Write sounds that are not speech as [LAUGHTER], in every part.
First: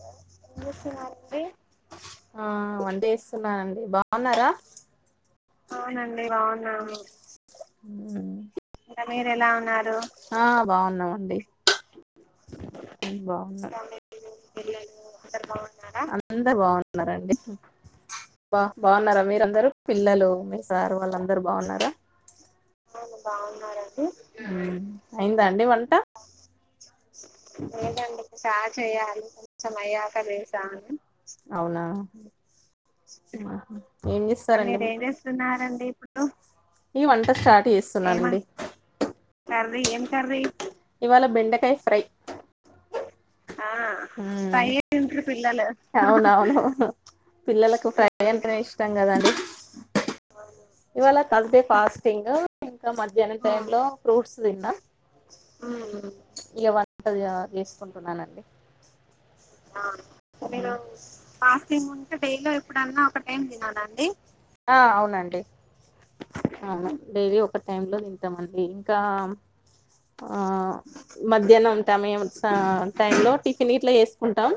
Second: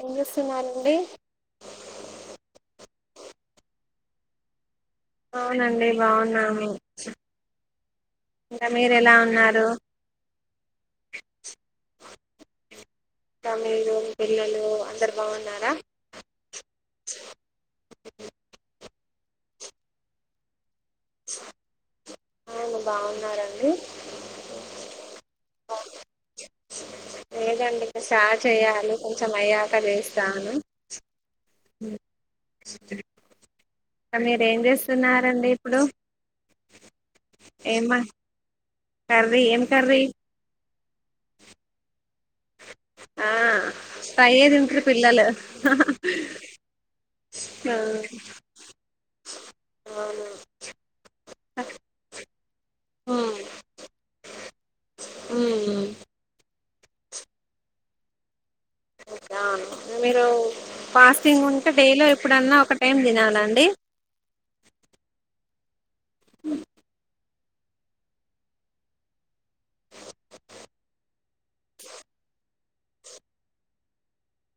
ఏం చేస్తున్నారండి ఆ వన్ చేస్తున్నానండి బాగున్నారా అవునండి బాగున్నాము మీరు ఎలా ఉన్నారు హ బాగున్నామండి. అందరు ఇంకా మీరు మీ పిల్లలు అందరు బాగున్నారా బాగున్నారా అందరూ బాగున్నారండి. బాగున్నారా మీరందరు పిల్లలు మీ సార్ వాళ్ళందరు బాగున్నారా బాగున్నారండి హ్మ్ అయిందా అండి వ ట లేదండి స్టార్ట్ చేయాలి కొంచం అయ్యాక లేసా అని ఇంకా మీరు ఏం మీరేం ఎమ్ చేస్తున్నారండి ఇప్పుడు ఏం ఎమ్ వ కర్రీ ఎమ్ కర్రీ ఇవాళ బెండకాయ్ ఫ్రై ఆ ఫ్రై యే ఫ్రైయే తింటారు తింట్ర్రు పిల్లలు అవును అవును ఆ, పిల్లలకు ఫ్రై అంటేనే ఇష్టం కదండి. అవును ఇవాళ తార్స్ డే ఫాస్టింగ్ ఇంకా ఉమ్, మధ్యాహ్నం టైం లో ఫ్రూట్స్ తిన్న ఉమ్, హ్మ్ ఇగ వం టల్ చెయ్యాలి చేసుకుంటున్నానండి అవును. మీరు నేను ఫాస్టింగ్ ఉంటే డైలో ఎప్పుడన్నా ఒక్క టైం తినాలాండి. అవును డైలీ ఒ ఒక్కటైంలో తింటా మండి ఇంకా ఆ మధ్యాహ్నం టమయంలొ [UNINTELLIGIBLE] ఆ టైంలో టిఫిన్ ఇట్లా చేసుకుంటాం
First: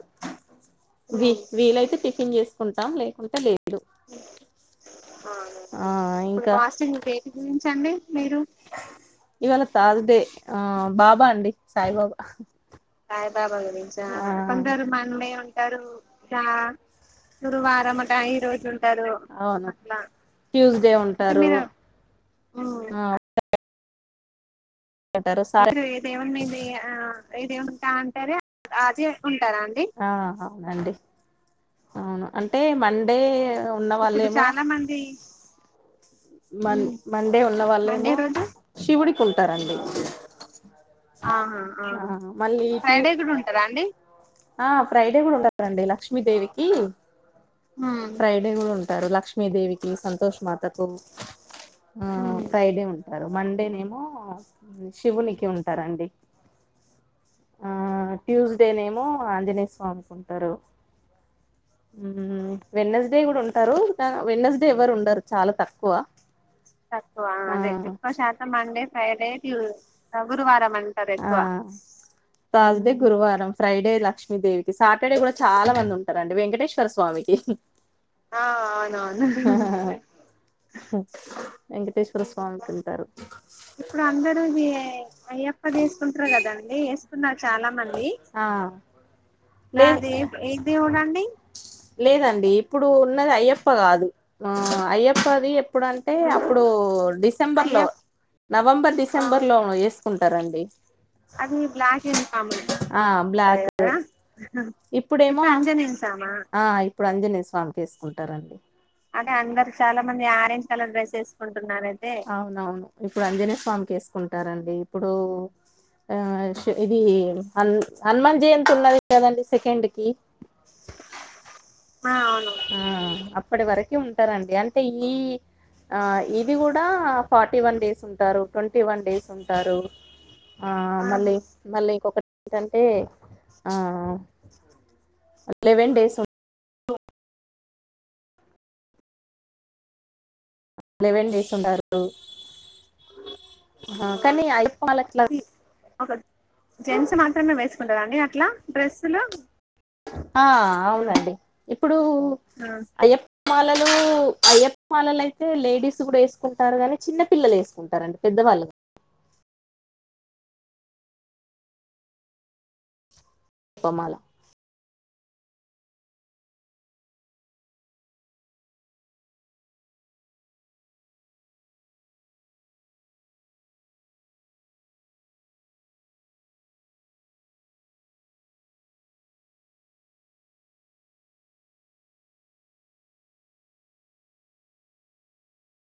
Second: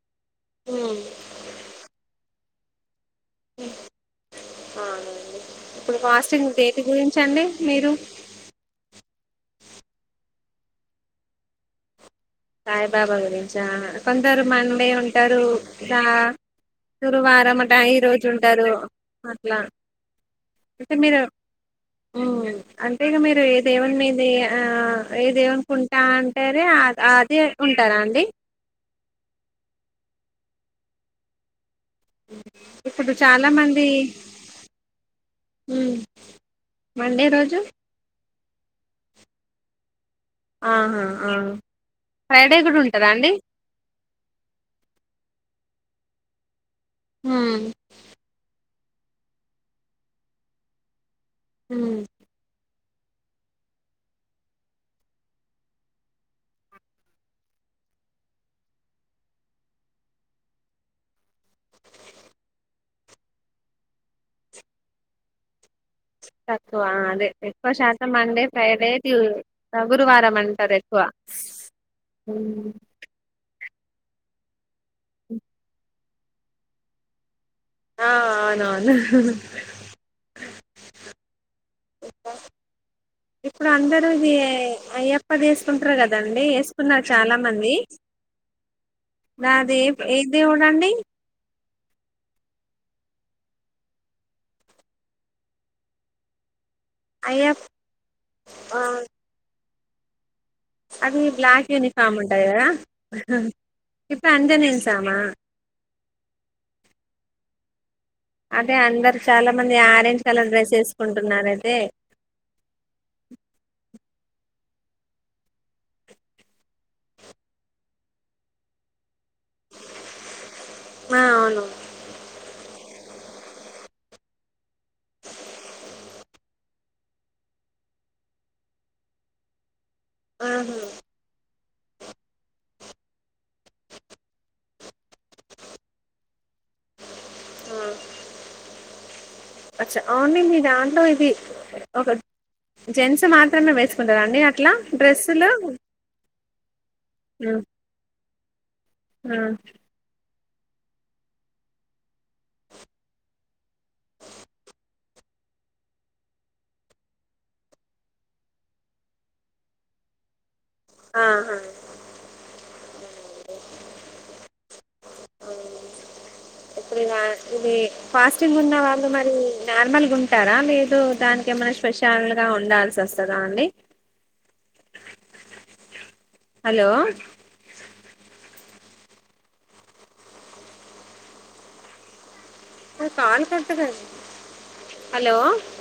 ఉమ్ వి వీలైతే టిఫిన్ చేస్ కుంటాం లే ఇప్పుడు అవునండి ఇప్పుడు ఫాస్టింగ్ దేటి పాస్టింగ్ దేని గురించి అండి మీరు? ఆ బాబా డి సాయిబాబా సాయిబాబా గురించా! కొందరు మండే ఉంటారు. ఇకా రా గురువారం మంట, ఈ రోజు ఉంటారు. అట్లా అవును ట్యూస్డే అంటే మీరు ఉంటారు ము అంటే ఆ ఇగ మీరు ఏ దేవుని మీదేయ్య ఆ అంటారు సార్ ఏదేవునీకుంటా ఇదేముంది ఇది అంటేనే ఆ ఆ దేవ్ ఇది ఉంటా ఉంటారాండి అంటారే ఆ అవునండి ఇప్పుడు ఇప్పుడు చాలా మంది చాలా మంది మ్మ్ మండే రోజు శివుడికి ఉంటారండి ఆహా ఆ ఆహా ఆ ఫ్రైడే మళ్ళీ కూడా ఉంటారా ఫ్రైడే అండి గుడా ఉంటారాండి. ఆ ఫ్రైడే కూడా ఉంటా రండి లక్ష్మీదేవి హు మ్మ్ టారు లక్ష్మీదేవికి, సంతోష్ మాతకు మ్మ్ ఆ ఫ్రైడే ఉం టారు మండేనేమో శివునికి ఉంటారండి, ఆ ట్యూస్డేనేమో ఆంజనేయ స్వామికి ఉంటారు, ఉ వెడ్నెస్డే గుడ ఉంటారు. వెడ్నెస్డే ఎవ్వరు ఉండరు చాలా తక్ తక్కువ ఆ అదే ఎక్కువ శాతం మండే, ఫ్రైడే, ట్యూ ట్యూ గురువారం అంటారు ఎక్కువ ఫ్రైడే లక్ష్మీదేవికి, సాటర్డే గుడా చాలా మంది ఉంటారండి. వెంకటేశ్వర స్వామికి, ఆ అవునవును ఇప్పుడు అందరూ ఇది అందరు [UNINTELLIGIBLE] అయ్యప్పది వేసుకుంటారు కదండి. వేసుకున్నారు చాలామంది నాది ఏ దేవుడండి? లేదండి ఇప్పుడు ఉన్నది అయ్యప్ప గాదు ఆ అయ్యప్పది ఎప్పుడుంటే ఇప్పుడు అయ్యప్ప డిసెంబర్లో, ఆ, నవంబర్, డిస్ బర్లో వేసుకుం అది బ్లాక్ యూనిఫామ్ ఉంటది యూనిఫాం కదా ఆదే కదా ఇప్పుడు అంజనేయుని సామా ఇప్పుడెమో ఆంజనేయ స్వామ చేసుకుం టా రండి అదే అందరు చాలా అందరు చాలా మంది ఆరెంజ్ కలర్ డ్రెస్ వేసుకుంటున్నారు అయితే వేసుకుంటున్నరయితే అవునవును ఇప్పుడు అంజనే స్వామికి రండి ఇప్పుడు ఆ ఇది హనుమాన్ జయంతి ఉన్నది కదండీ సెకండ్ కి ఆ అవును ఆ అవును ఇప్పటి వరక ఉంటారండి అంటే ఈ ఇది కూడా ఫార్టీ వన్ డేస్ ఉంటారు ట్వంట ఫిఫ్టీ వన్ డేస్ ఉంటారు ఆ ఆహా మళ్ళీ మళ్ళీ ఇంకొకటి ఏంటంటే లెవెన్ డేస్ ఉ అచ్చ ఆవునండి లెవెన్ డేస్ ఉంటారు జెంట్స్ మాత్రమే వేసుకుంటారా అండి కానీ అట్లా అయ్యప్ప మాల ఇట్ల డ్రెస్సులు జెంట్స్ మాత్రమే ఉమ్, వేసుకుంటారు అండి ట్లా డ్రెస్లో ఉమ్. ఆ అవునండి ఇప్పుడు అయ్యప్ప మాలలు అయ్యప్పమాలలు అయి అయితే లేడీస్ కూడా వేసుకుంటారు గాని చిన్న పిల్లలు వేసుకుంటారండి పెద్దవాళ్ళు ఆహా ప్పమాల ఇప్పుడు ఇ ఇది ఫాస్టింగ్ ఉన్న వాళ్ళు మరి నార్మల్గా ఉంటారా లేదు దానికి ఏమైనా స్పెషల్గా ఉండాల్సి వస్తుందా అండి హలో హలో [UNINTELLIGIBLE]